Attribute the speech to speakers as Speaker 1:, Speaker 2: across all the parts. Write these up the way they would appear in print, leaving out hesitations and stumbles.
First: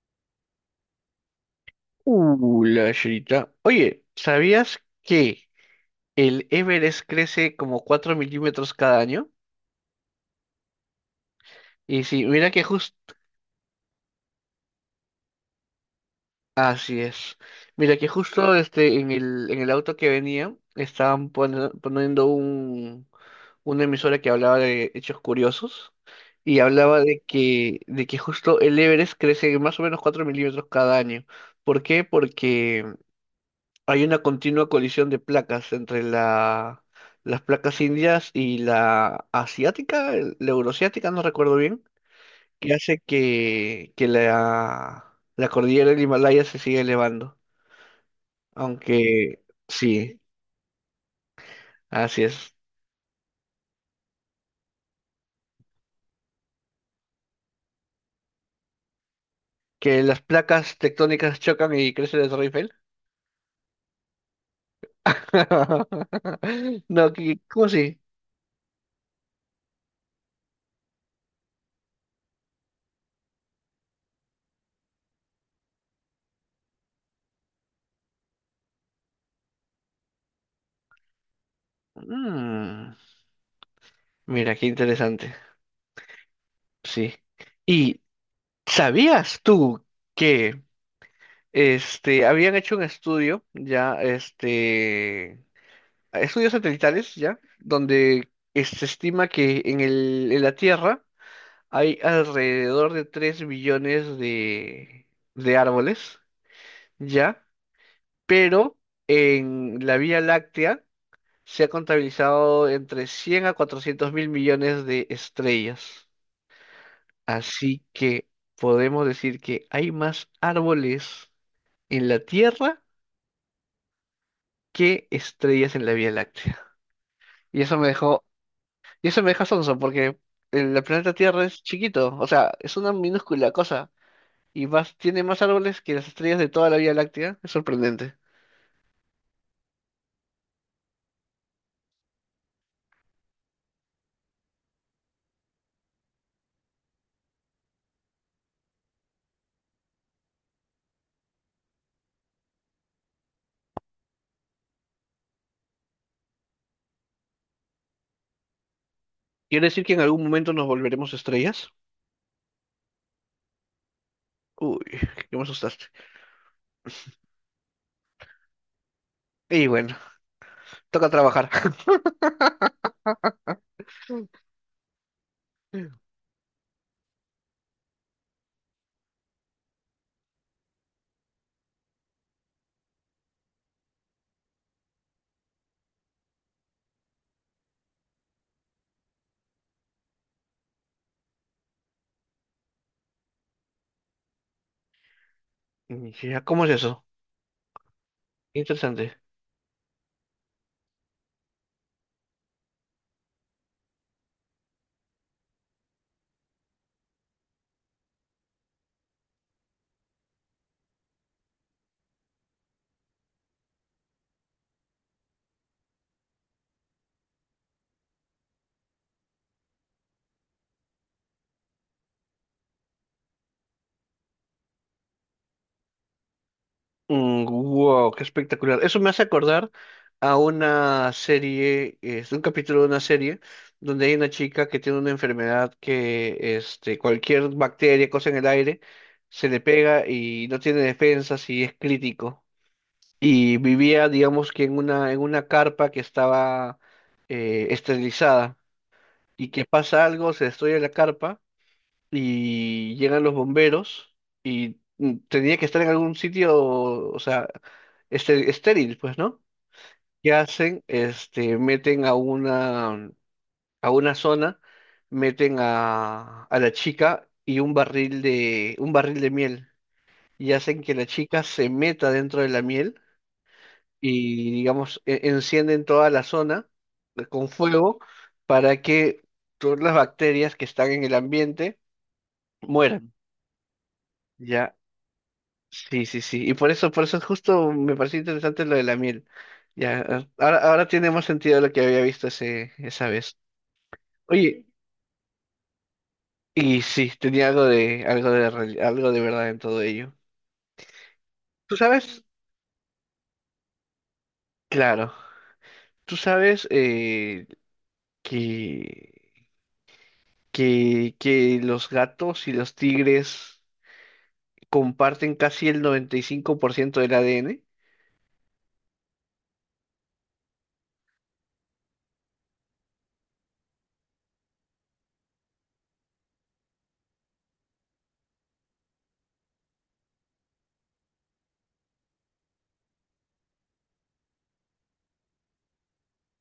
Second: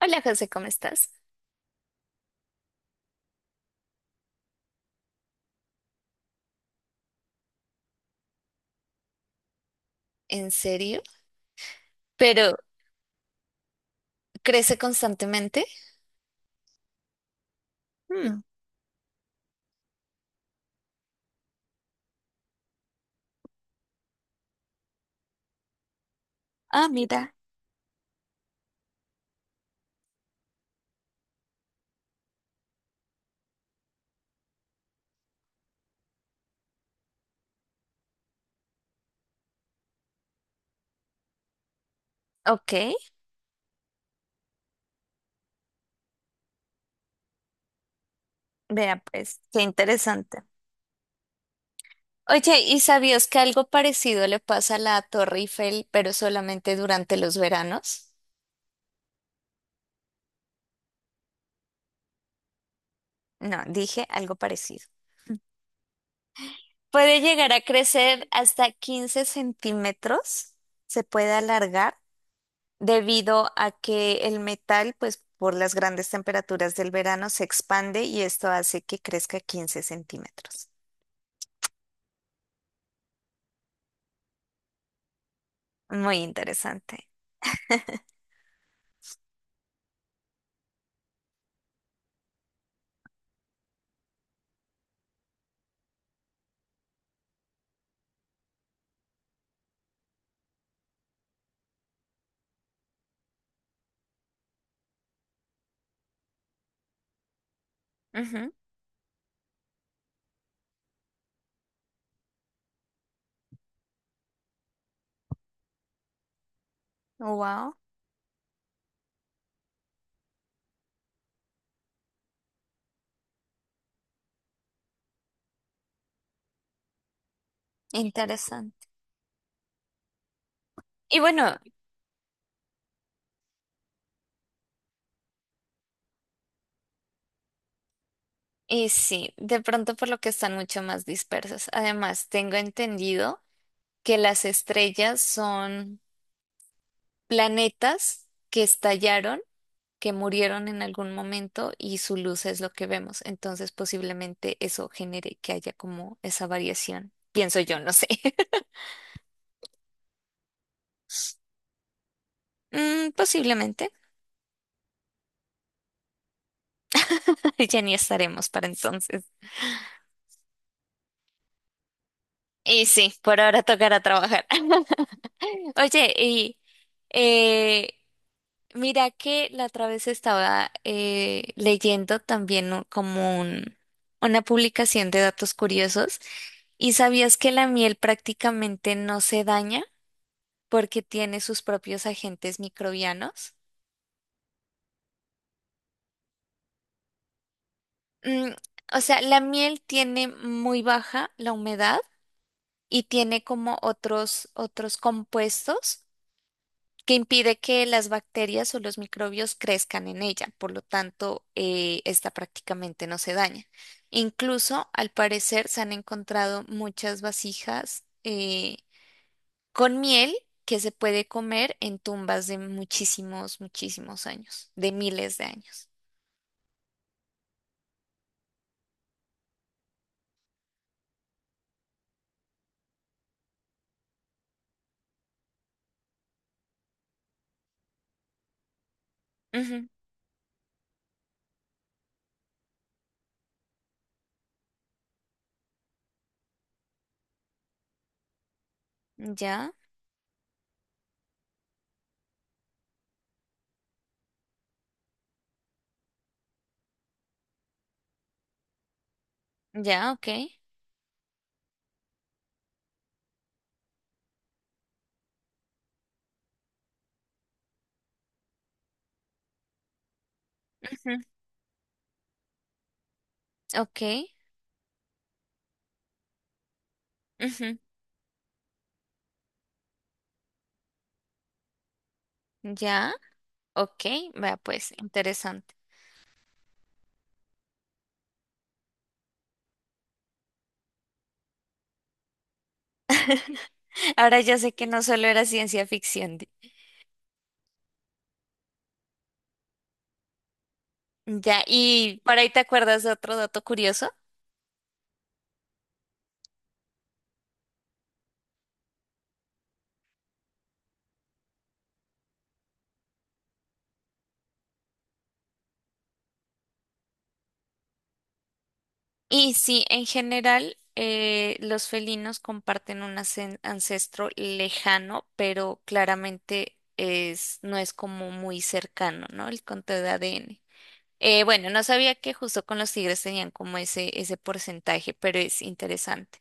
Speaker 1: Hola José, ¿cómo estás?
Speaker 2: La chirita. Oye, ¿sabías que el Everest crece como 4 mm cada año?
Speaker 1: ¿En serio?
Speaker 2: Y sí, mira
Speaker 1: ¿Pero
Speaker 2: que justo...
Speaker 1: crece constantemente?
Speaker 2: Así es. Mira que
Speaker 1: Hmm.
Speaker 2: justo en en el auto que venía estaban poniendo una emisora que hablaba de hechos curiosos y
Speaker 1: Ah,
Speaker 2: hablaba de
Speaker 1: mira.
Speaker 2: de que justo el Everest crece más o menos 4 mm cada año. ¿Por qué? Porque... Hay una continua colisión de placas entre las placas indias y la asiática, la euroasiática, no recuerdo bien,
Speaker 1: Ok,
Speaker 2: que hace que la cordillera del Himalaya se siga elevando.
Speaker 1: vea pues,
Speaker 2: Aunque
Speaker 1: qué
Speaker 2: sí,
Speaker 1: interesante.
Speaker 2: así es.
Speaker 1: Oye, ¿y sabías que algo parecido le pasa a la Torre Eiffel, pero solamente durante los veranos?
Speaker 2: Que las placas tectónicas chocan y crece la Torre Eiffel.
Speaker 1: No, dije algo parecido.
Speaker 2: No,
Speaker 1: Puede llegar a
Speaker 2: ¿cómo así?
Speaker 1: crecer hasta 15 centímetros, se puede alargar debido a que el metal, pues por las grandes temperaturas del verano, se expande y esto hace que crezca 15 centímetros.
Speaker 2: Mm, mira, qué interesante.
Speaker 1: Muy interesante.
Speaker 2: Sí. ¿Y sabías tú que... habían hecho un estudio, ya, este, estudios satelitales, ya, donde se estima que en en la Tierra hay alrededor de 3 billones de árboles, ya, pero en la Vía Láctea se ha contabilizado entre 100 a 400 mil millones de estrellas.
Speaker 1: Wow,
Speaker 2: Así que podemos decir que hay más árboles en la Tierra qué estrellas en la Vía Láctea. Y eso me dejó,
Speaker 1: interesante.
Speaker 2: y eso me deja sonso porque el planeta
Speaker 1: Y
Speaker 2: Tierra
Speaker 1: bueno,
Speaker 2: es chiquito, o sea, es una minúscula cosa y más, tiene más árboles que las estrellas de toda la Vía Láctea. Es sorprendente.
Speaker 1: y sí, de pronto por lo que están mucho más dispersos. Además, tengo entendido que las estrellas son planetas que estallaron, que murieron en algún momento y su luz es lo que vemos. Entonces, posiblemente eso genere que haya como esa variación. Pienso yo, no sé.
Speaker 2: ¿Quiere decir que en algún momento nos volveremos estrellas?
Speaker 1: Mm, posiblemente.
Speaker 2: Uy, que me asustaste.
Speaker 1: Ya ni estaremos para entonces.
Speaker 2: Y bueno, toca trabajar.
Speaker 1: Y sí, por ahora tocará trabajar. Oye, y eh, mira que la otra vez estaba leyendo también una publicación de datos curiosos. ¿Y sabías que la miel prácticamente no se daña? Porque tiene sus propios agentes microbianos.
Speaker 2: Mm. Ya, ¿cómo es eso?
Speaker 1: Mm, o
Speaker 2: Interesante.
Speaker 1: sea, la miel tiene muy baja la humedad y tiene como otros compuestos que impide que las bacterias o los microbios crezcan en ella. Por lo tanto, esta prácticamente no se daña. Incluso, al parecer, se han encontrado muchas vasijas con miel que se puede comer en tumbas de muchísimos años, de miles de años.
Speaker 2: Mm, wow, qué espectacular. Eso me hace acordar a una serie, es un capítulo de una serie donde hay una chica que tiene una enfermedad que este, cualquier bacteria, cosa en el aire, se le pega y no tiene defensas y es crítico. Y vivía, digamos que en en una carpa que estaba esterilizada y que
Speaker 1: Ya,
Speaker 2: pasa algo, se destruye la carpa y llegan los bomberos y mm, tenía que estar en algún sitio, o sea, este, estéril, pues, ¿no?
Speaker 1: ya, ok.
Speaker 2: ¿Qué hacen? Este, meten a a una zona, meten a la chica y un barril un barril de miel y hacen que la
Speaker 1: Ujú.
Speaker 2: chica se meta dentro de la miel
Speaker 1: Ok,
Speaker 2: y, digamos, encienden toda la zona con
Speaker 1: ujú,
Speaker 2: fuego para que todas las bacterias que están en el ambiente mueran.
Speaker 1: ya, ok. Vea,
Speaker 2: Ya,
Speaker 1: pues, interesante.
Speaker 2: sí, sí, sí. Y por eso justo me pareció interesante lo de la miel. Ya, ahora, ahora tiene más sentido lo que había visto ese, esa vez.
Speaker 1: Ahora ya
Speaker 2: Oye,
Speaker 1: sé que no solo era ciencia ficción.
Speaker 2: y sí, tenía algo algo algo de verdad en todo ello.
Speaker 1: Ya,
Speaker 2: ¿Tú
Speaker 1: y
Speaker 2: sabes?
Speaker 1: por ahí te acuerdas de otro dato curioso.
Speaker 2: Claro. ¿Tú sabes que, que los gatos y los tigres comparten casi el 95% del ADN?
Speaker 1: Y sí, en general, los felinos comparten un ancestro lejano, pero claramente es, no es como muy cercano, ¿no? El conteo de ADN. Bueno, no sabía que justo con los tigres tenían como ese porcentaje, pero es interesante.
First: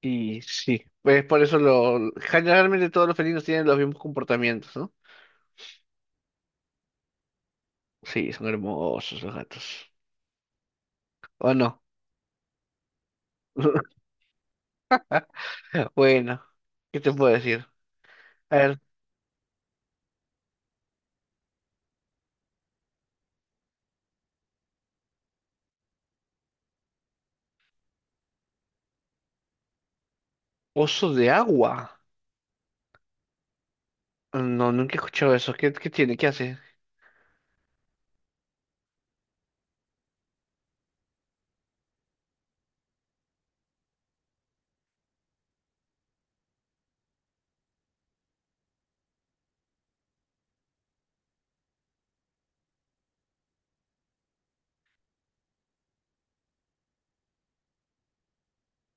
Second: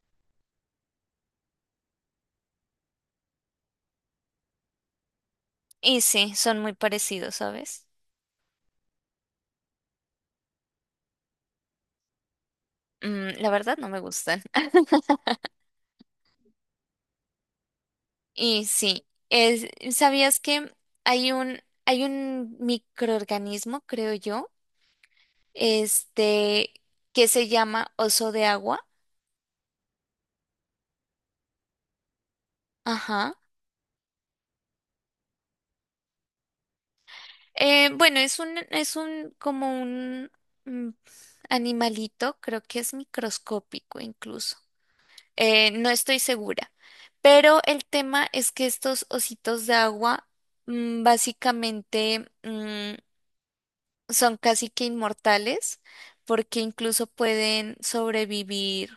Speaker 2: Y sí, pues por eso lo, generalmente todos los felinos tienen los mismos comportamientos, ¿no?
Speaker 1: Y sí, son muy parecidos, ¿sabes?
Speaker 2: Sí, son hermosos los gatos. ¿O no?
Speaker 1: Mm, la verdad no me gustan.
Speaker 2: Bueno, ¿qué te puedo decir? A
Speaker 1: Y
Speaker 2: ver,
Speaker 1: sí, ¿sabías que hay hay un microorganismo, creo yo, este, que se llama oso de agua?
Speaker 2: oso de agua.
Speaker 1: Ajá.
Speaker 2: No, nunca he escuchado eso. ¿Qué, qué tiene? ¿Qué hace?
Speaker 1: Bueno, es es un, como un mm, animalito, creo que es microscópico incluso. No estoy segura, pero el tema es que estos ositos de agua básicamente son casi que inmortales porque incluso pueden sobrevivir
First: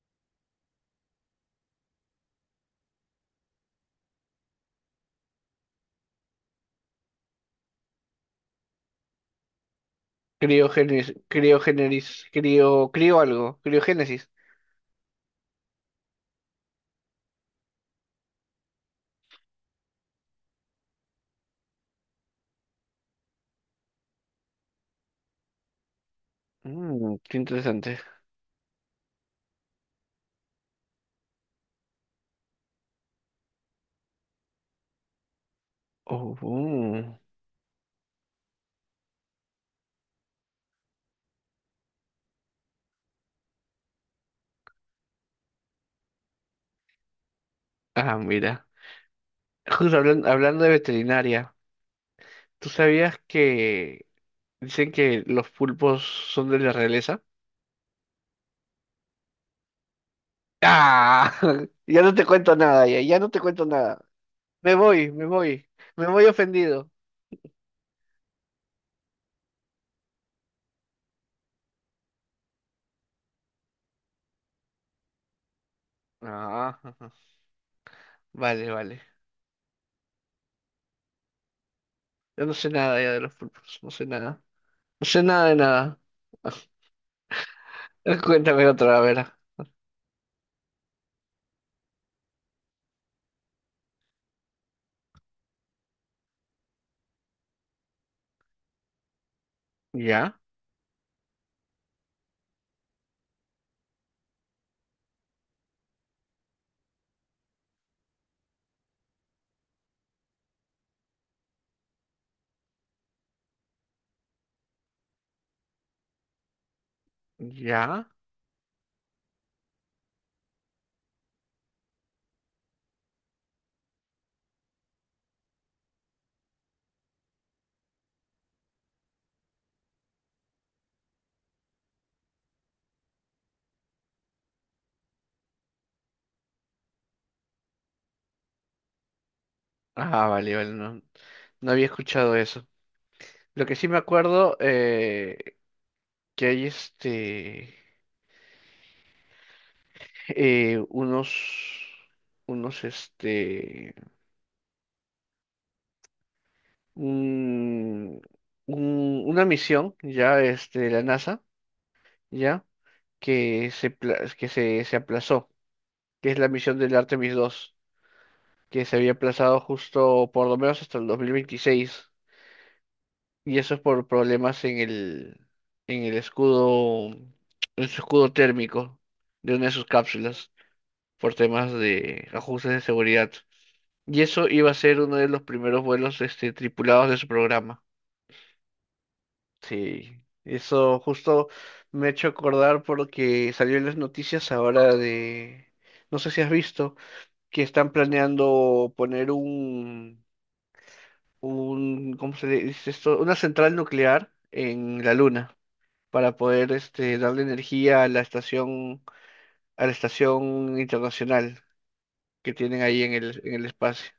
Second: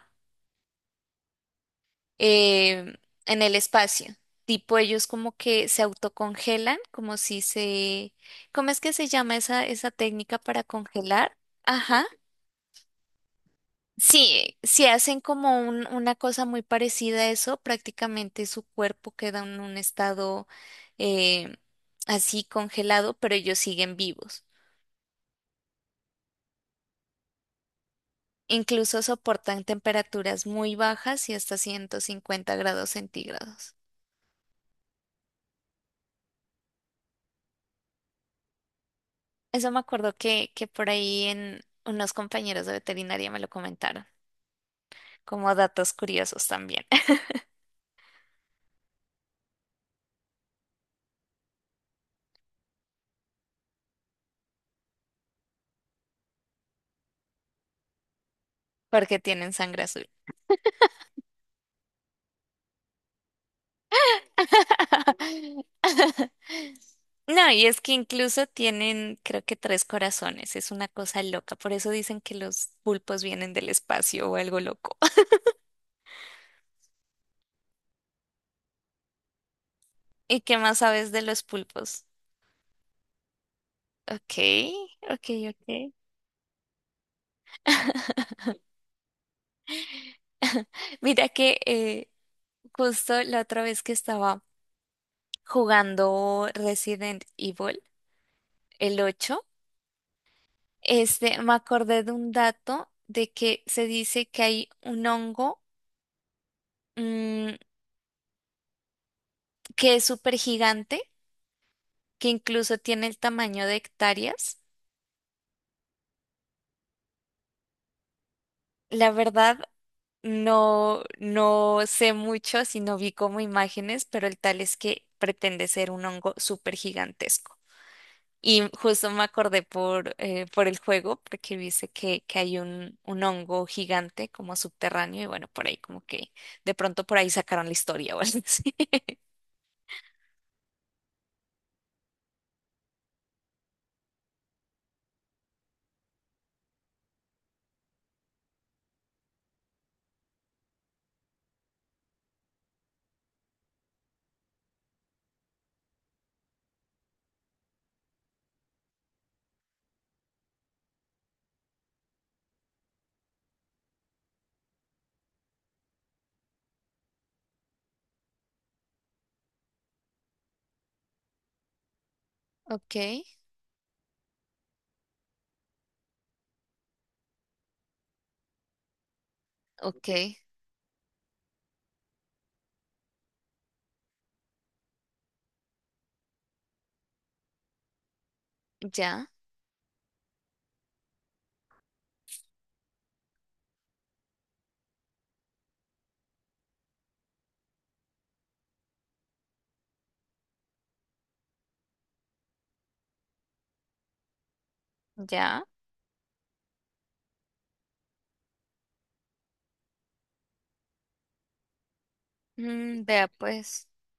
Speaker 1: eh, en el espacio. Tipo, ellos como que se autocongelan, como si se... ¿Cómo es que se llama esa técnica para
Speaker 2: Criogénesis,
Speaker 1: congelar? Ajá.
Speaker 2: criogénesis, crio algo, criogénesis.
Speaker 1: Sí, si hacen como una cosa muy parecida a eso, prácticamente su cuerpo queda en un estado eh, así congelado, pero ellos siguen vivos.
Speaker 2: Mm, qué interesante.
Speaker 1: Incluso soportan temperaturas muy bajas y hasta 150 grados centígrados.
Speaker 2: Oh, mm.
Speaker 1: Eso me acuerdo que por ahí en unos compañeros de veterinaria me lo comentaron, como datos curiosos también.
Speaker 2: Ah, mira. Justo hablando de veterinaria, ¿tú sabías que dicen que los pulpos son de la realeza?
Speaker 1: Porque tienen sangre azul.
Speaker 2: Ah, ya no te cuento nada, ya, ya no te cuento nada. Me voy, me voy. Me voy ofendido.
Speaker 1: No, y es que incluso tienen, creo que tres corazones, es una cosa loca, por eso dicen que los pulpos vienen del espacio o algo loco.
Speaker 2: Ah, ajá. Vale, vale.
Speaker 1: ¿Y qué más sabes de los pulpos?
Speaker 2: Yo no sé nada ya de los pulpos. No sé
Speaker 1: Ok,
Speaker 2: nada. No sé
Speaker 1: ok,
Speaker 2: nada de
Speaker 1: ok.
Speaker 2: nada. Cuéntame otra, a ver.
Speaker 1: Mira que justo la otra vez que estaba jugando Resident Evil, el 8,
Speaker 2: ¿Ya?
Speaker 1: me acordé de un dato de que se dice que hay un hongo mm, que es súper gigante, que incluso tiene el tamaño de hectáreas.
Speaker 2: ¿Ya?
Speaker 1: La verdad, no sé mucho, sino vi como imágenes, pero el tal es que pretende ser un hongo súper gigantesco. Y justo me acordé por el juego, porque dice que hay un hongo gigante como subterráneo, y bueno, por ahí como que de pronto por ahí sacaron la historia o algo así.
Speaker 2: Ah, vale, vale. No, no había escuchado eso. Lo que sí me acuerdo, que hay este, unos, unos, este, un, una misión, ya, este, de la NASA, ya. Que se, que se aplazó, que es la misión del Artemis 2, que se había aplazado justo por lo menos hasta el 2026,
Speaker 1: Ok,
Speaker 2: y eso es por problemas en en el escudo, en su escudo térmico de una de sus
Speaker 1: ok,
Speaker 2: cápsulas, por temas de ajustes de seguridad. Y eso iba a ser uno de los primeros vuelos este, tripulados de su programa.
Speaker 1: ya,
Speaker 2: Sí, eso justo me ha hecho acordar porque salió en las noticias ahora de, no sé si has visto, que están planeando poner un, ¿cómo se dice esto? Una central nuclear en la Luna
Speaker 1: ya.
Speaker 2: para poder este, darle energía a la estación internacional que tienen ahí
Speaker 1: Mm,
Speaker 2: en en el espacio.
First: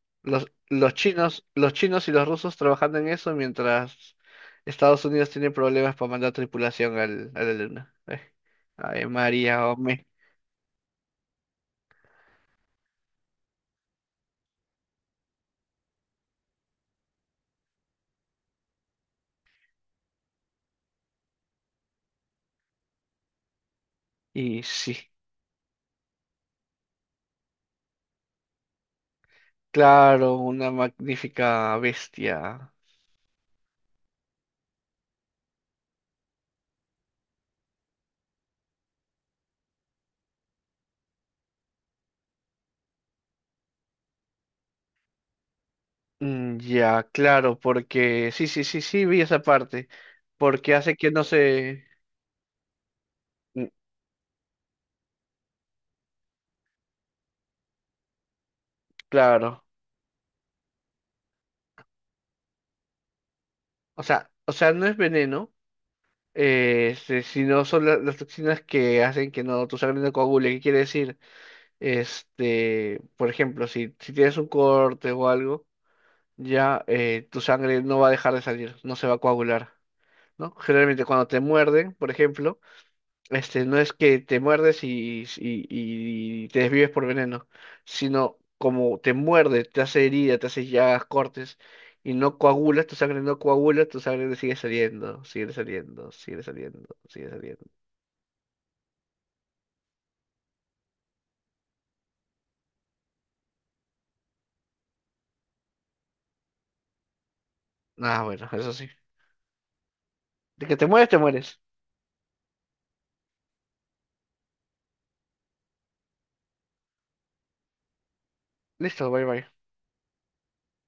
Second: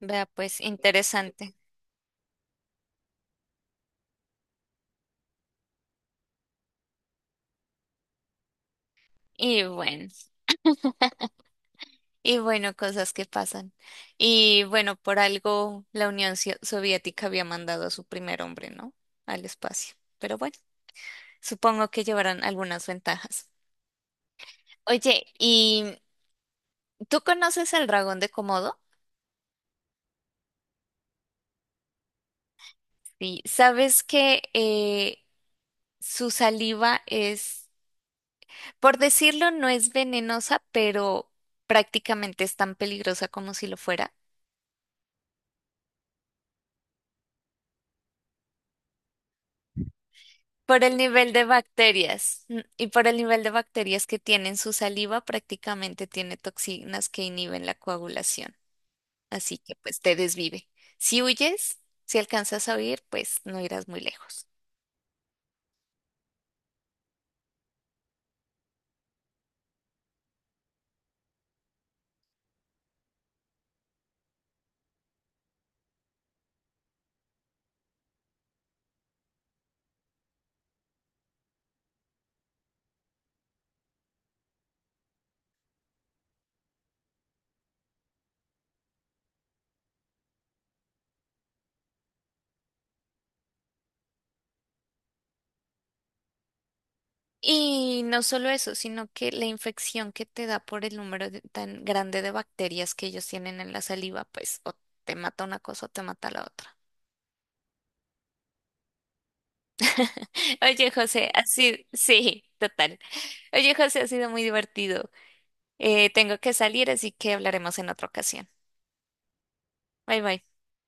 Speaker 1: vea pues, interesante.
Speaker 2: Los chinos y los rusos trabajando en eso mientras Estados Unidos tiene problemas para mandar tripulación a la Luna. Ave
Speaker 1: Y
Speaker 2: María, hombre.
Speaker 1: bueno. Y bueno, cosas que pasan. Y bueno, por algo la Unión Soviética había mandado a su primer hombre, ¿no? Al espacio. Pero bueno, supongo que llevarán algunas ventajas.
Speaker 2: Y sí,
Speaker 1: Oye, ¿y tú conoces al dragón de Komodo?
Speaker 2: claro, una magnífica bestia.
Speaker 1: Sí, sabes que su saliva es, por decirlo, no es venenosa, pero prácticamente es tan peligrosa como si lo fuera.
Speaker 2: Mm, ya, claro, porque sí, sí, sí, sí, vi esa parte, porque
Speaker 1: Por
Speaker 2: hace
Speaker 1: el
Speaker 2: que no
Speaker 1: nivel de
Speaker 2: se,
Speaker 1: bacterias y por el nivel de
Speaker 2: mm,
Speaker 1: bacterias que tiene en su saliva, prácticamente tiene toxinas que inhiben la coagulación. Así
Speaker 2: claro,
Speaker 1: que pues te desvive. Si huyes, si alcanzas a huir, pues no irás muy lejos.
Speaker 2: o sea, no es veneno, este, sino son las toxinas que hacen que no tu sangre no coagule, ¿qué quiere decir? Este, por ejemplo, si tienes un corte o algo, ya tu sangre no va a dejar de salir, no se va a coagular, ¿no? Generalmente cuando te muerden, por ejemplo, este, no es que te muerdes y te desvives por veneno, sino como te muerde, te hace herida, te hace llagas, cortes, y no coagulas, tu sangre no coagula, tu sangre sigue saliendo, sigue saliendo, sigue saliendo, sigue saliendo.
Speaker 1: Y no solo eso, sino que la infección que te da por el tan grande de bacterias que ellos tienen en la saliva, pues o te mata una cosa o te mata la otra.
Speaker 2: Ah, bueno, eso sí. De que te
Speaker 1: Oye,
Speaker 2: mueres, te
Speaker 1: José,
Speaker 2: mueres.
Speaker 1: así, sí, total. Oye, José, ha sido muy divertido. Tengo que salir, así que hablaremos en otra ocasión.
Speaker 2: Listo, bye bye.
Speaker 1: Bye bye.